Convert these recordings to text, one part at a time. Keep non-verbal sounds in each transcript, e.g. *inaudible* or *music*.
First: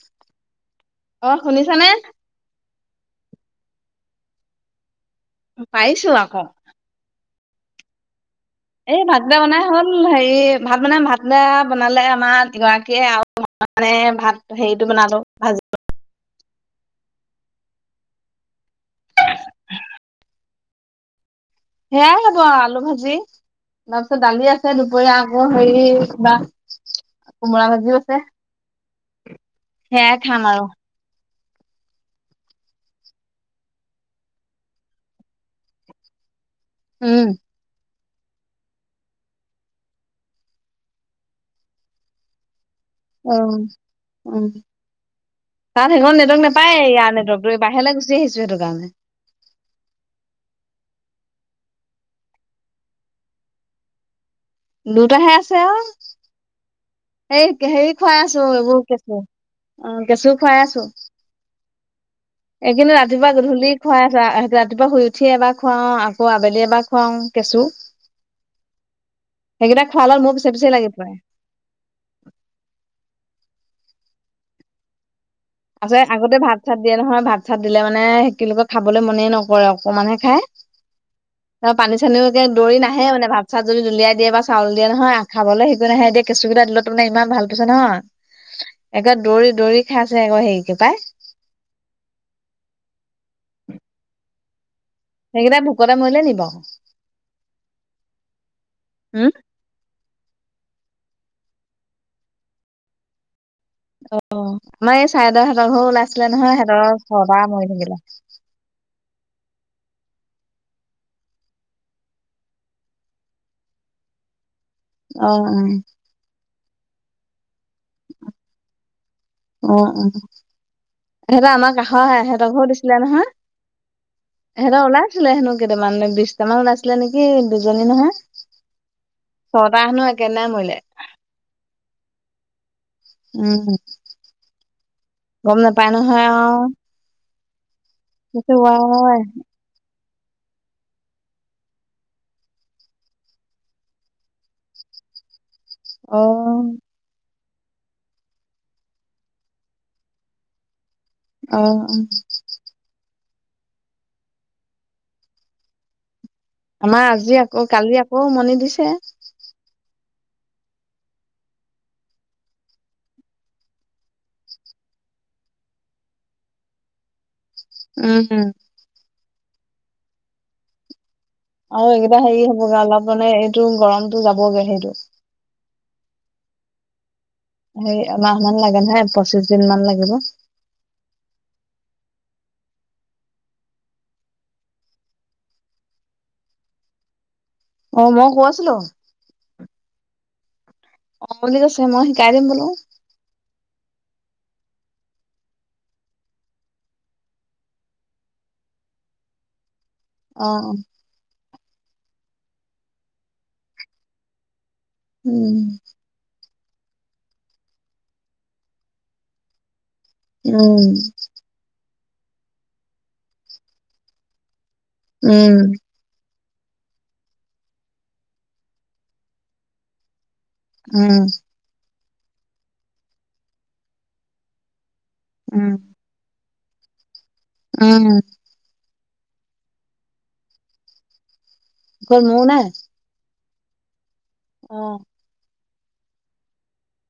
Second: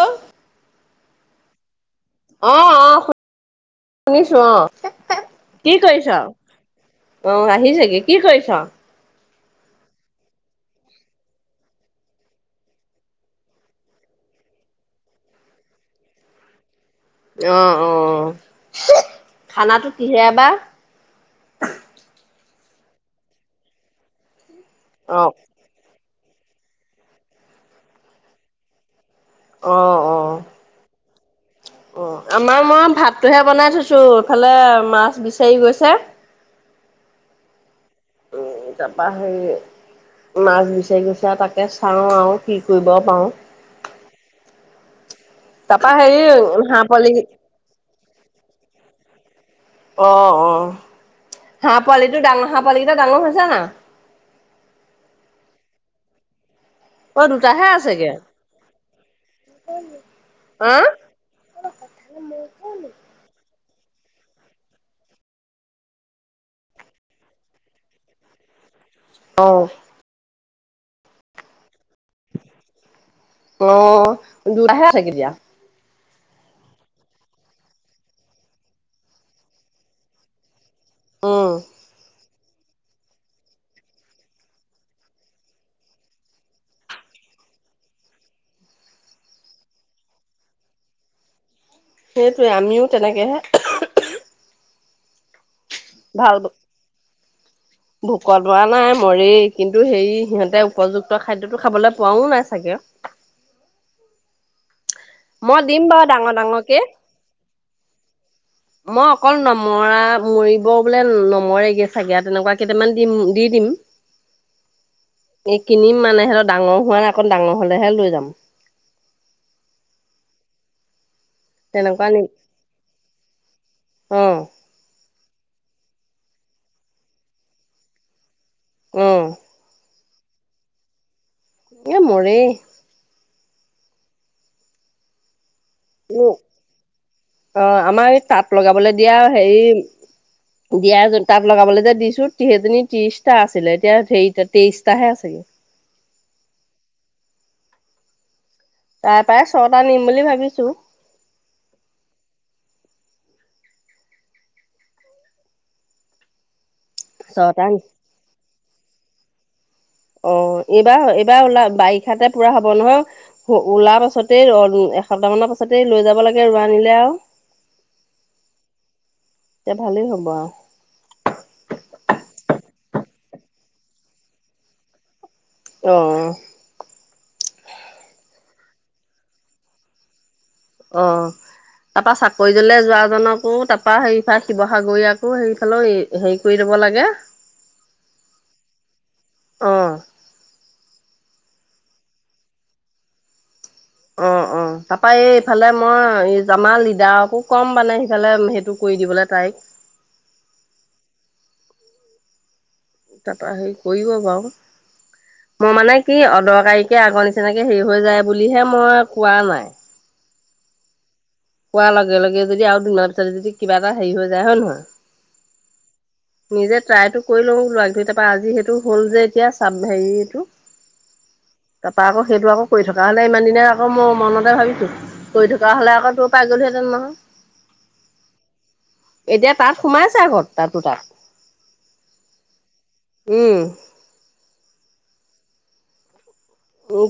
Hello অঁ শুনিছানে। অঁঃ অঁঃ শুনিছো অঁঃ পাইছো আকৌ অঁ আহিল চাগে কি কৰিছ এই ভাত ভাত বনাই হ'ল হেৰি ভাত মানে ভাত বনালে, আমাৰগৰাকীয়ে আৰু মানে ভাত হেৰিটো বনালো ভাজি অঁ অঁ খানাটো কিহেৰে বাৰ সেয়াই হব আলু ভাজি তাৰপিছত দালি আছে তে দুপৰি অ', আগ হেৰি বা কোমোৰা ভাজিওঁ আছে সেয়াই খাম আৰু অঁ আমাৰ মই ভাতটোহে বনাই থৈছো এইফালে মাছ বিচাৰি গৈছে উম উম তাৰপৰা হেৰি মাচ বিচাৰি গৈছে তাকে চাও আৰু কি কৰিব পাৰো। উম উম তাত তাৰপা সেইখন হেৰি নেটৱৰ্ক নাপায় হাঁহ পোৱালি ইয়াৰ নেটৱৰ্কটো বাহিৰলৈ গুচি আহিছো সেইটো কাৰণে অ', অ'। হাঁহ পোৱালিটো ডাঙৰ হাঁহ পোৱালি কেইটা ডাঙৰ হৈছে না দুটাহে আছে অঁ অ', হে দুটাহে হেৰি আছেগে। খুৱাই আছো এইবোৰ কেঁচু অঁ কেঁচু খুৱাই হা? আছো *inaudible* এই কিন্তু ৰাতিপুৱা গধূলি খুৱাই ৰাতিপুৱা শুই উঠি এবাৰ খুৱাও আকৌ আবেলি এবাৰ খুৱাও কেঁচু। অ', সেইগিটা খোৱা *unintelligible* মোক *unintelligible* অ' দূৰ আহে। *unintelligible* আছে আগতে ভাত-চাত দিয়ে নহয় ভাত-চাত দিলে মানে *unintelligible* খাবলৈ মনে নকৰে অকমানহে খাই। উম। *unintelligible* পানী চানিও *unintelligible* দৌৰি নাহে মানে ভাত-চাত যদি দলিয়াই দিয়ে বা চাউল দিয়ে নহয় খাবলৈ *unintelligible* নাহে এতিয়া কেঁচুকেইটা দোলত মানে ইমান ভাল পাইছো নহয় একে দৌৰি-দৌৰি খাইছে। *unintelligible* হেৰিকে পাই। সেইটোৱে আমিও তেনেকেহে সেইগিটা *unintelligible* মৰিলে ভাল নি বাৰু। ভোকত লৰা নাই মৰে উম কিন্তু হেৰি সিহঁতে উপযুক্ত তই খাদ্যতো খাবলৈ পোৱাও নাই চাগে। অহ' আমাৰ মই চাৰেদৰহত দিম ঘৰৰ বাৰু ওলাইছিলে ডাঙৰ নহয়, ডাঙৰকে। সিহঁতৰ ঘৰপা মৰি থাকিলে। *unintelligible* মই অকল নমৰা মৰিব বোলে নমৰেগে চাগে তেনেকুৱা কেইটামান দিম দি দিম। অ এই কিনিম মানে সিহঁত ডাঙৰ হোৱোই অকণ ডাঙৰ হ'লে হে লৈ যাম। উম, উম। এহঁতৰ আমাৰ কাষৰ তেনেকুৱা আহে নি এহেঁতৰ ঘৰৰ দিছিলে নহয় অ ইহঁতৰ ওলাই আছিলে হেনো। কেইটামান বিশটা মান ওলাইছিলে নেকি? দুজনী নহয়। অ ছটা হেনোঁ কেনে মইলে এই মৰেই উম। গম নাপায় নহয় আও। অ', আমাৰ এই তাঁত লগাবলৈ দিয়া হেৰি দিয়া *unintelligible* তাত লগাবলৈ যে দিছো টি সেইজনী ত্ৰিছটা আছিলে এতিয়া হেৰিতা তেইছটাহে আছেগে। অহ'। তাইপৰাই ছটা নিম বুলি ভাবিছোঁ। অহ'উম। আমাৰ আজি ছটা আকৌ, নি কালি আকৌ, উমনি দিছে। অ, এইবাৰ- এইবাৰ ওলা বাৰিষাতে পুৰা হ'ব নহয় ওলা পাছতেই এসপ্তাহ মানৰ পাছতেই লৈ যাব লাগে ৰোৱানিলে আৰু। উম, *unintelligible* এ ভালেই হ'ব আওঁ। আৰু এইকেইটা হেৰি হ'বগে অলপ মানে এইটো গৰমতটো যাবগে সেইটো। অঁ সেই এমাহ মান লাগে নহয় পঁচিশ দিন মান লাগিব। অ, তাৰপা চাকৰি জ্ব যোৱাজনকো তাৰপা তাত শিৱসাগৰীয়কো হেফালে হেৰি কৰি লব লাগে। অ, মই গৈছিলো। অ অ, বুলি কৈছে মই শিকাই দিম বোলো। অ', অ', তাৰাপা এই ইফালে মই এই আমাৰ লিডাৰকো ক'ম মানে সিফালে সেইটো কৰি দিবলৈ তাইক। অঁ। তাৰপৰা হেৰি কৰিব বাৰু। মোৰ উম। মানে কি অদৰ গাড়ীকে আগৰ নিচিনাকে হেৰি হৈ যায় বুলিহে মই কোৱা নাই। উম। পোৱাৰ লগে, লগে যদি আৰু দুদিনমান পিছত যদি কিবা এটা হেৰি হৈ যায় হয়, নহয়। উম। নিজে ট্ৰাইটো কৰি লওঁ বোলো আগধৰি তাৰপৰা আজি সেইটো হল যে এতিয়া চাব হেৰিটো। উম। তাৰপৰা আকৌ সেইটো আকৌ কৰি থকা হ'লে ইমান দিনে আকৌ মই মনতে ভাবিছোঁ। কৰি থকা উম, হলে আকৌ তোক পাইগলোহেটন নহয়। উম। এতিয়া তাত সোমাইছে আগৰত তাতো তাত। ক'ত মূৰ নাই। উম। অঁ।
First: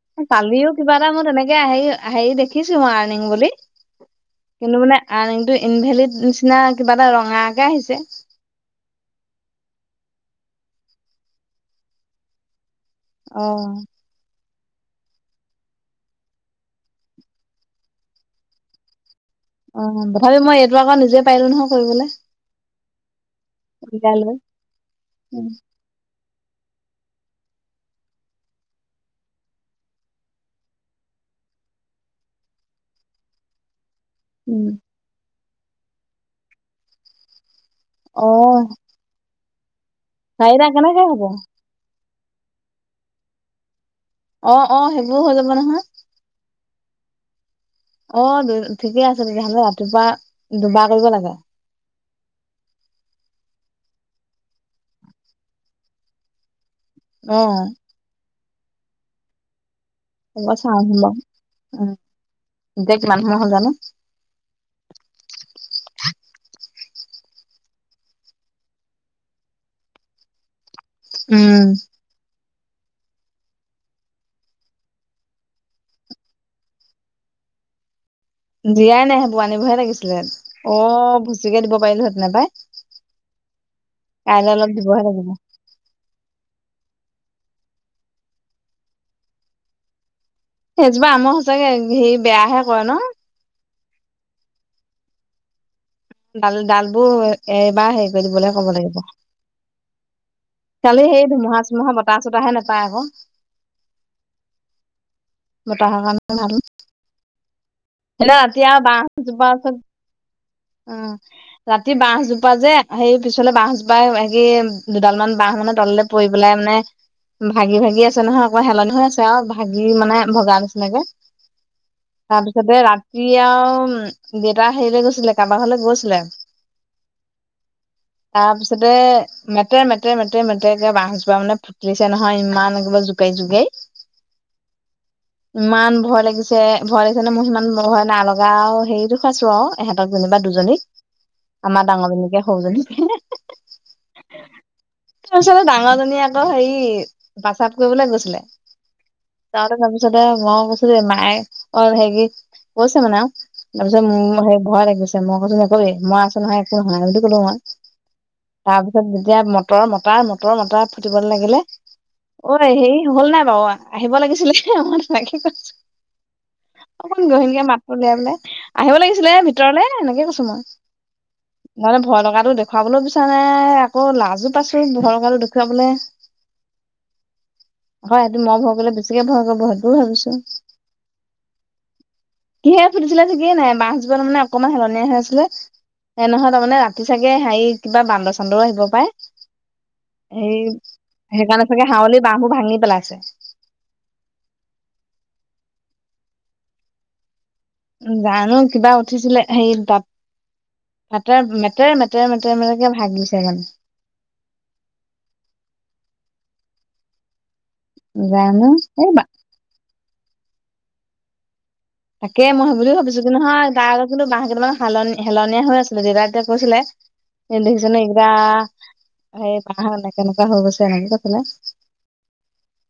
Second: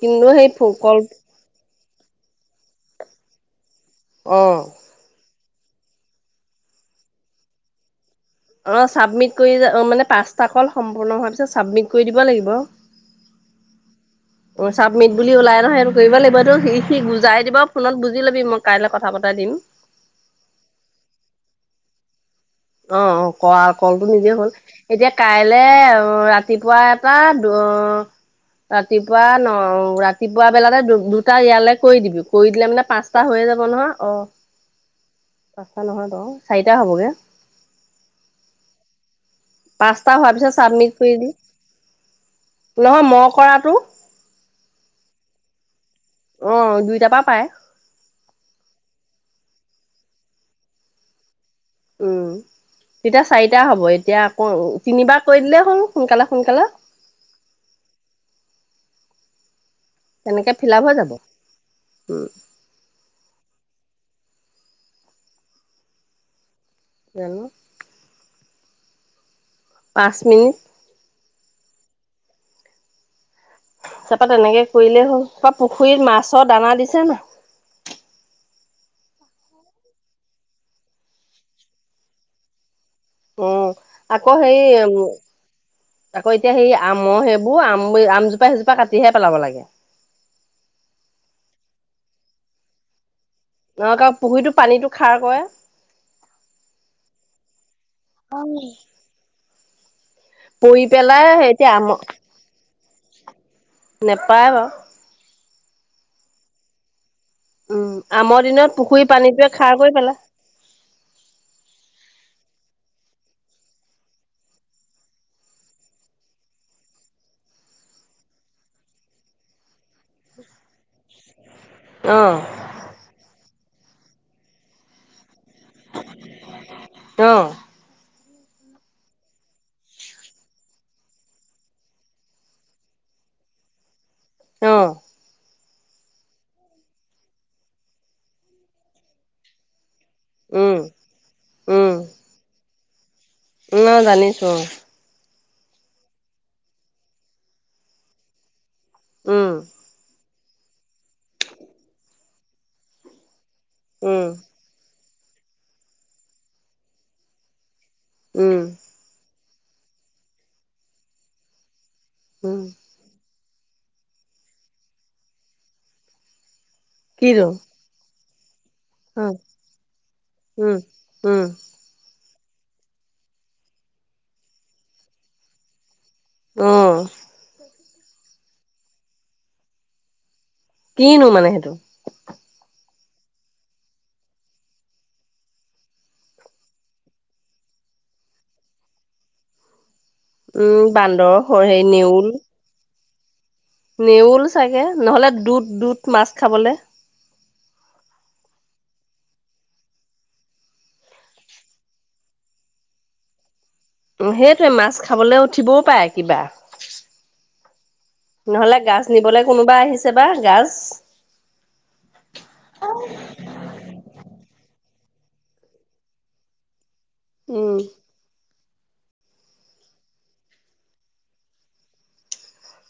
কিন্তু সেই কালিও কিবা কল এটা মোৰ তেনেকে আহে আহে দেখি লিখিছোঁ মই আৰ্নিং বুলি। অ'। কিন্তু মানে আৰ্নিংটো ইনভেলীড নিচিনা কিবা এটা ৰঙাকে আহিছে। অঁ, ছাবমিট কৰি মানে পাঁচটা কল সম্পূৰ্ণ হোৱাৰ পিছত চাবমিট কৰি দিব লাগিব। অঁ। অ চাবমিট বুলি ওলাই নহয় সেইটো কৰিব লাগিবটো সি সি বুজাই দিব ফোনত বুজি লবি মই কাইলৈ ক অ তথাপি মই এইটো আকৌ নিজে পাৰিলো নহয় কৰিবলৈ অ অ কল কলটো উলিয়াই নিজে লৈ হ'ল এতিয়া কাইলে ৰাতি ৰাতিপুৱা এটা ৰাতিপুৱা ন ৰাতিপুৱা বেলাতে দু দুটা ইয়ালৈ কৰি দিবি কৰি দিলে মানে পাঁচটা হৈয়ে যাব নহয় অ উম পাঁচটা নহয় বাৰো চাৰিটা হবগে অঁ পাঁচটা হোৱাৰ পিছত চাবমিট কৰি দি নহয় ম কৰাটো অ অ সেইবোৰ হৈ যাব নহয় অ দুইটাৰ পৰা পাই অ দু ঠিকে আছে তেতিয়াহলে ৰাতিপুৱা দুবাৰ কৰিব লাগে। উম তেতিয়া চাৰিটা হ'ব এতিয়া আকৌ তিনিবাৰ কৈ দিলে হ'ল সোনকালে সোনকালে আহ এব তেনেকে ফিল চাওঁ আপ হৈ যাব বাৰ উম উম এতিয়া কিমান সময় হ'ল জানো। জনো পাঁচ মিনিট উম ত তাপা তেনেকে কৰিলেই হ'ল ত পুখুৰীত মাছৰ দানা দিছে না জীয়াই নাই সেইবোৰ আন বহে লাগিছিলে অ ভুচিকে দিব পাৰিলোহেতে নাপাই। উম আকৌ সেই উ লাগিব। আকৌ এতিয়া সেই আমৰ সে এইবোৰ আম আমজোপা সেইজোপা কাটিহে পেলাব লাগে। সেইজোপা আমাক সচাকে হে বেয়াহে কৰে ন নহ পুহুৰটো পানীতটো খাৰ ক ডাল ডাল বোৰ এইবাৰ হেৰি কৰি দিবলৈ কব লাগিব। পৰি খালি সেই পেলাই ধুমুহা এতিয়া চুমুহা বতাহ চতাহে নোপায় আকৌ নোপায় বাৰু মটাহ কাৰ *unintelligible* ভাল উম সেইদিনা আমৰ ৰাতি দিনত পুখুৰী পানীটোৱে খাৰ কৰি পেলা উম ৰাতি বহজোপা যে সেই পিছলে বহজোপাই হেৰি দুডাল মান বাহ মানে তললে পৰি পেলাই মানে ভাগি ভাগি আছে নহয় আকৌ হেলনি হৈ আছে আৰু ভাগি মানে ভগা নিচিনাকে। অ তাৰপিছতে ৰাতি আৰু উম দেউতা হেৰিৰে গৈছিলে কাবাৰ ঘৰলে গৈছিলে। অ তাৰপিছতে মেতে মেতে মেতে মেতে একাৰে বহজোৰা মানে ফুটিছে নহয় ইমান একেবাৰে জোকাৰি জোকাৰি আহ ইমান ভয় লাগিছে ভয় লাগিছে নে মোৰ সিমান ভয় নালগা আৰু হেৰিতটো খাইছো আৰু এহঁ দুজনী বা দুজনী উম আমাৰ উম ডাঙৰজনীকে সৰুজনী হ ন জানিছো অ ছোৱালী ডাঙৰ জনী আকৌ হেৰি বাচাপ কৰিবলৈ গৈছিলে। উম ছাৰ তাৰ পিছতে মই কৈছো মায়ে অ হেৰি কৈছে মানে তাৰপিছত মোৰ উম মানে ভয় লাগে সি কৈছে মই কৈছো নকবি মই আছো নহয় একো নহয় সেইটো কলো মই উম তাৰপিছত যেতিয়া মত তাৰ মতা ৰ *unintelligible* ঋমতা মটৰ মতা ফুটিবলৈ লাগিলে অ উম সেৰি হ'ল নাই অ আহিব লাগিছিলে *unintelligible* মাকে ক অকমান কিনো গহীণকে মাতটো বেয়া বোলে। আহিব লাগিছিলে। উম ভিতৰলে এনেকে কৈছো মই উম উম মই ভয় লগাত তো দেখুওৱা লৈ বিচাৰ নাই আকৌ লাজো পাইছো ভৰৰ কাল দেখুৱাবলে। উম, হয় সেইটো মই ভয় কৰিলে বেছিকে ভয় কৰিব সেইটোও ভাবিছো। কিনো মানে সেইটো? সে ফুলিছিলে নেকি নাই মাছ যোৱা মানে। অকমান হেলনীয়া হৈ আছিলে সে নহয় তাৰমানে ৰাতি চাগে হেৰি কিবা বান্দৰ-চান্দৰও আহিব পাৰে। এই উম বান্দৰ সেইকাৰণে হেৰি চাগে হাৱলি নেউল বাহহবোৰ ভাঙি পেলাইছে। *inaudible* নেউল চাগে নহলে দুদ-দুদ মাছ খাবলে। উম, জানো কিবা উঠিছিলে হে তাঁত তাতেৰ মেটৰ-মেটেৰ-মেটৰ-মেটৰকে ভাগিছে মানে। সেইটোৱে মাছ খাবলৈ উঠিবও পাৰে কিবা। জানো নহলে গাছ এই নিবলৈ কোনোবা আহিছি চেবা গাজ। তাকে মই বুলিও ভাবিছো কিন্ত নহয় তাৰ আগত কিন্তু বাঁহ কেইটামান হালনি হেলনীয়া হৈ আছিলে দেতা তেতিয়া কৈছিলে। এন্দুৰ উম হৈচেনে কিবা। এই বাহ এনে কেনেকুৱা হৈ গৈছে এনেকে কলে।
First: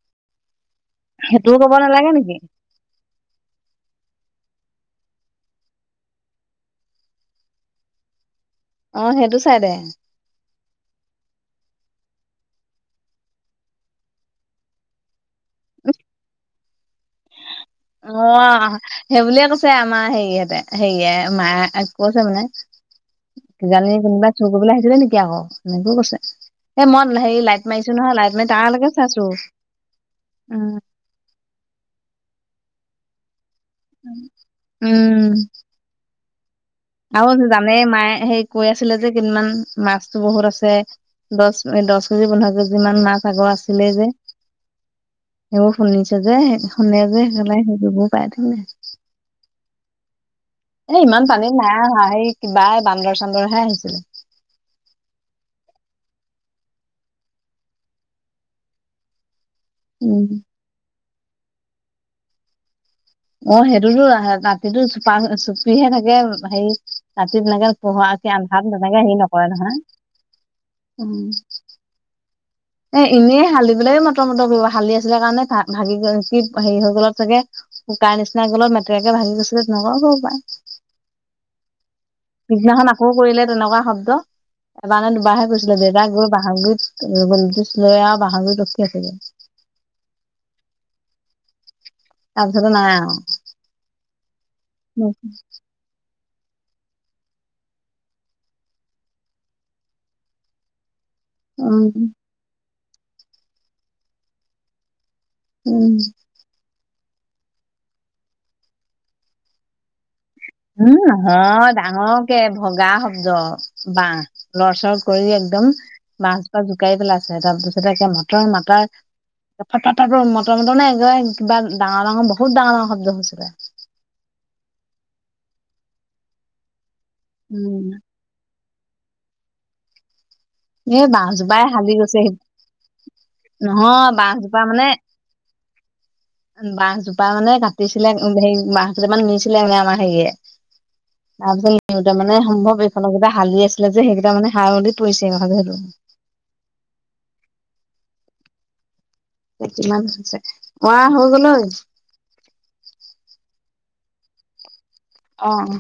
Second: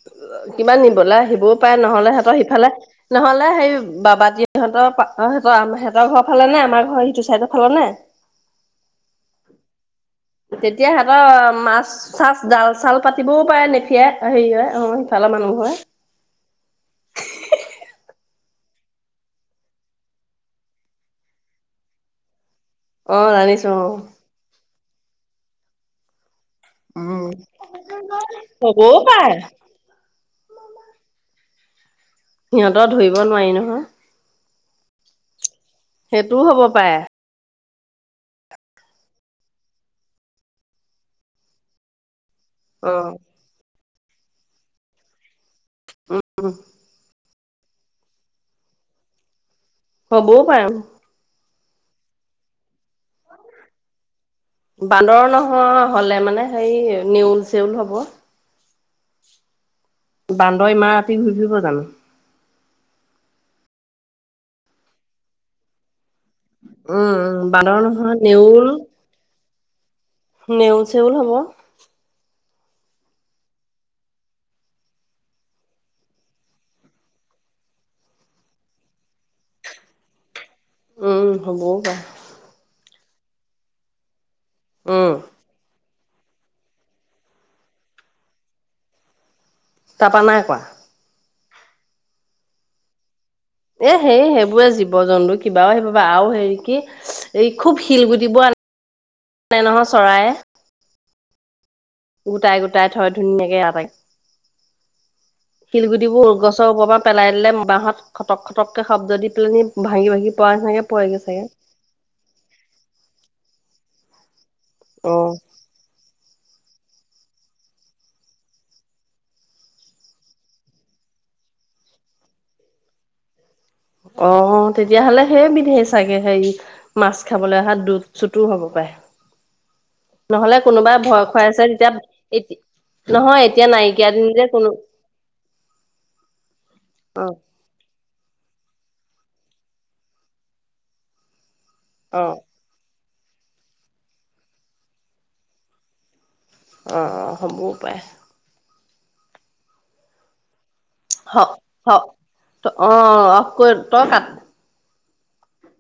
ত *unintelligible* কিবা নিবলৈ আহিবও পাৰে নালাগে নহলে নেকি? সিহঁতৰ সিফালে নহলে সেই বাবাটি সিহঁতৰ সিহঁৰ-সিহঁতৰ ফালে নে আমাৰ ঘৰ সিটো চাইডৰ ফালে নে? অ' সেইটো চাইদে। তেতিয়া সিহতৰ মাছ, চাছ, ডাল, চাল পাতিবও পাৰে নেফিয়াই হেৰি হয়। ভালা মানুহ হয় অ' সেই বুলিয়ে কৈছে আমাৰ হেৰিতে-হেৰিয়ে মায় কৈছে মানে, অ জানিছো অ কিজানি কোনোবা চুৰ কৰিবলৈ আহ সুধিবি নেকি আকৌ, মানে ভুল কৰছে। এ ময় উম হেৰি লাইট মাৰিছো নহয়, লাইট মাৰি হ'বও তাৰলৈকে চাইছো। পাৰে উম, সিহঁতৰ ধৰিব নোৱাৰি ন উম। উম। সেইটোও হ'ব পাৰে আৰু ধৰি জানে মায়ে, সেই কৈ আছিলে যে কেইদিনমান মাছতো বহুত আছে। দশ এ দশ কেজি-পোন্ধৰো অ কেজিমান মাছ আগৰ আছিলে যে। এয়ো, উ শুনিছে যে। এ শুনে যে জ্বলাই লৈ লব‌ও পাই *unintelligible* হ'ব‌ও। এনে ইমান পানী নাই হোৱা। সেই কিবা বান্দৰ চান্দৰহে আহিছিলে। বান্দৰ নহ হলে মানে সেই নেউল-চেউল হ'ব। উম বান্দৰ ইমা টি ঘূৰি ফুৰিব জানো? অ', সেইটোতো ৰাহ-ৰাতিটো চোপা-চুপিহে থাকে কে হেৰি উম উম ৰাতি তেনেকে বান্দৰ পোহাৰতকে আন্ধাৰত তেনেকে হেৰি নকৰে নহ হা? নেউল-চেউল হ'ব। এ এনেই হালি পেলাই মটৰ-মটৰ কৰিব, হালি আছিলে কাৰণে তাত ভা-ভাগি গৈ কি হেৰি হৈ গ'লত চাগে, শুকাৰ নিচিনা গলত মেটেৰাকে ভাগি গৈছে। তেনেকুৱাও হ'ব পায়। উম, হ'ব‌ও পাৰে। পিছদিনাখন আকৌ কৰিলে তেনেকুৱা শব্দ। এবাৰ নে উম দুবাৰহে কৰিছিলে। ডেৰ যা গৈ বাঁহৰ গুৰিত এ অকণ পিছ লৈ আৰু বাঁহৰ গুৰিত ৰখি আছিলে। তাৰপৰা নাই কৱা। তাৰ পিছতে নাই আও। এ সেই-সেইবোৰে জীৱ-জন্তু কিবাও আহিব পই আও হেৰি কি, এই খুব শিলগুটিবোৰ আনে নহয় চৰায়ে। উম। গুটায় থয় ধুনীয়াকে অ', তাকে। উম শিলগুটিবোৰ গছৰ উপৰ পা। পেলাই দিলে বাঁহত খটক খটকে শব্দ দি পেলনি ভাঙি ভাঙি। পৰা নিচিনাকে উম পৰেগে চাগে নহয়, ডাঙৰকে ভগা শব্দ বাঁহ। লৰচৰ কৰি অ একদম, বাঁহ। ত জোকাৰি পেলাইছে তাৰপিছত একে মটৰ মটাৰ, ফ ফৰ ফৰ মটৰ মটৰ নে একাৰে কিবা ডাঙৰ ডাঙৰ বহুত ডাঙৰ ডাঙৰ শব্দ হৈছিলে। অ তেতিয়াহলে সেইয বিধে চাগে হেৰি। মাছ খাবলৈ অহা উম দু চুটো হ'ব। পায়। এই বাঁহজোপাই হালি গৈছে সি। এতি নহয় এতিয়া নহয় নাইকিয়া দিন যে বাঁহজোপা কোনো মানে, বাঁহজোপা অ মানে কাটিছিলে হেৰি বাঁহ। *unintelligible* নিছিলে মানে আমাৰ সেইয়ে তাৰপিছত। সিহঁতৰ অ মানে সম্ভৱে সেইফালে কিবা হালি আছিলে যে সেইকেইটা মানে হাউলি পৰিছে সেই হ'ব দিয়াক। অঁ অঁ হ'বও পাৰে। কিমান হৈছে? মই হৈ হ গ'ল ঐ হ ত অ আকোন? কেইটাত? অঃ।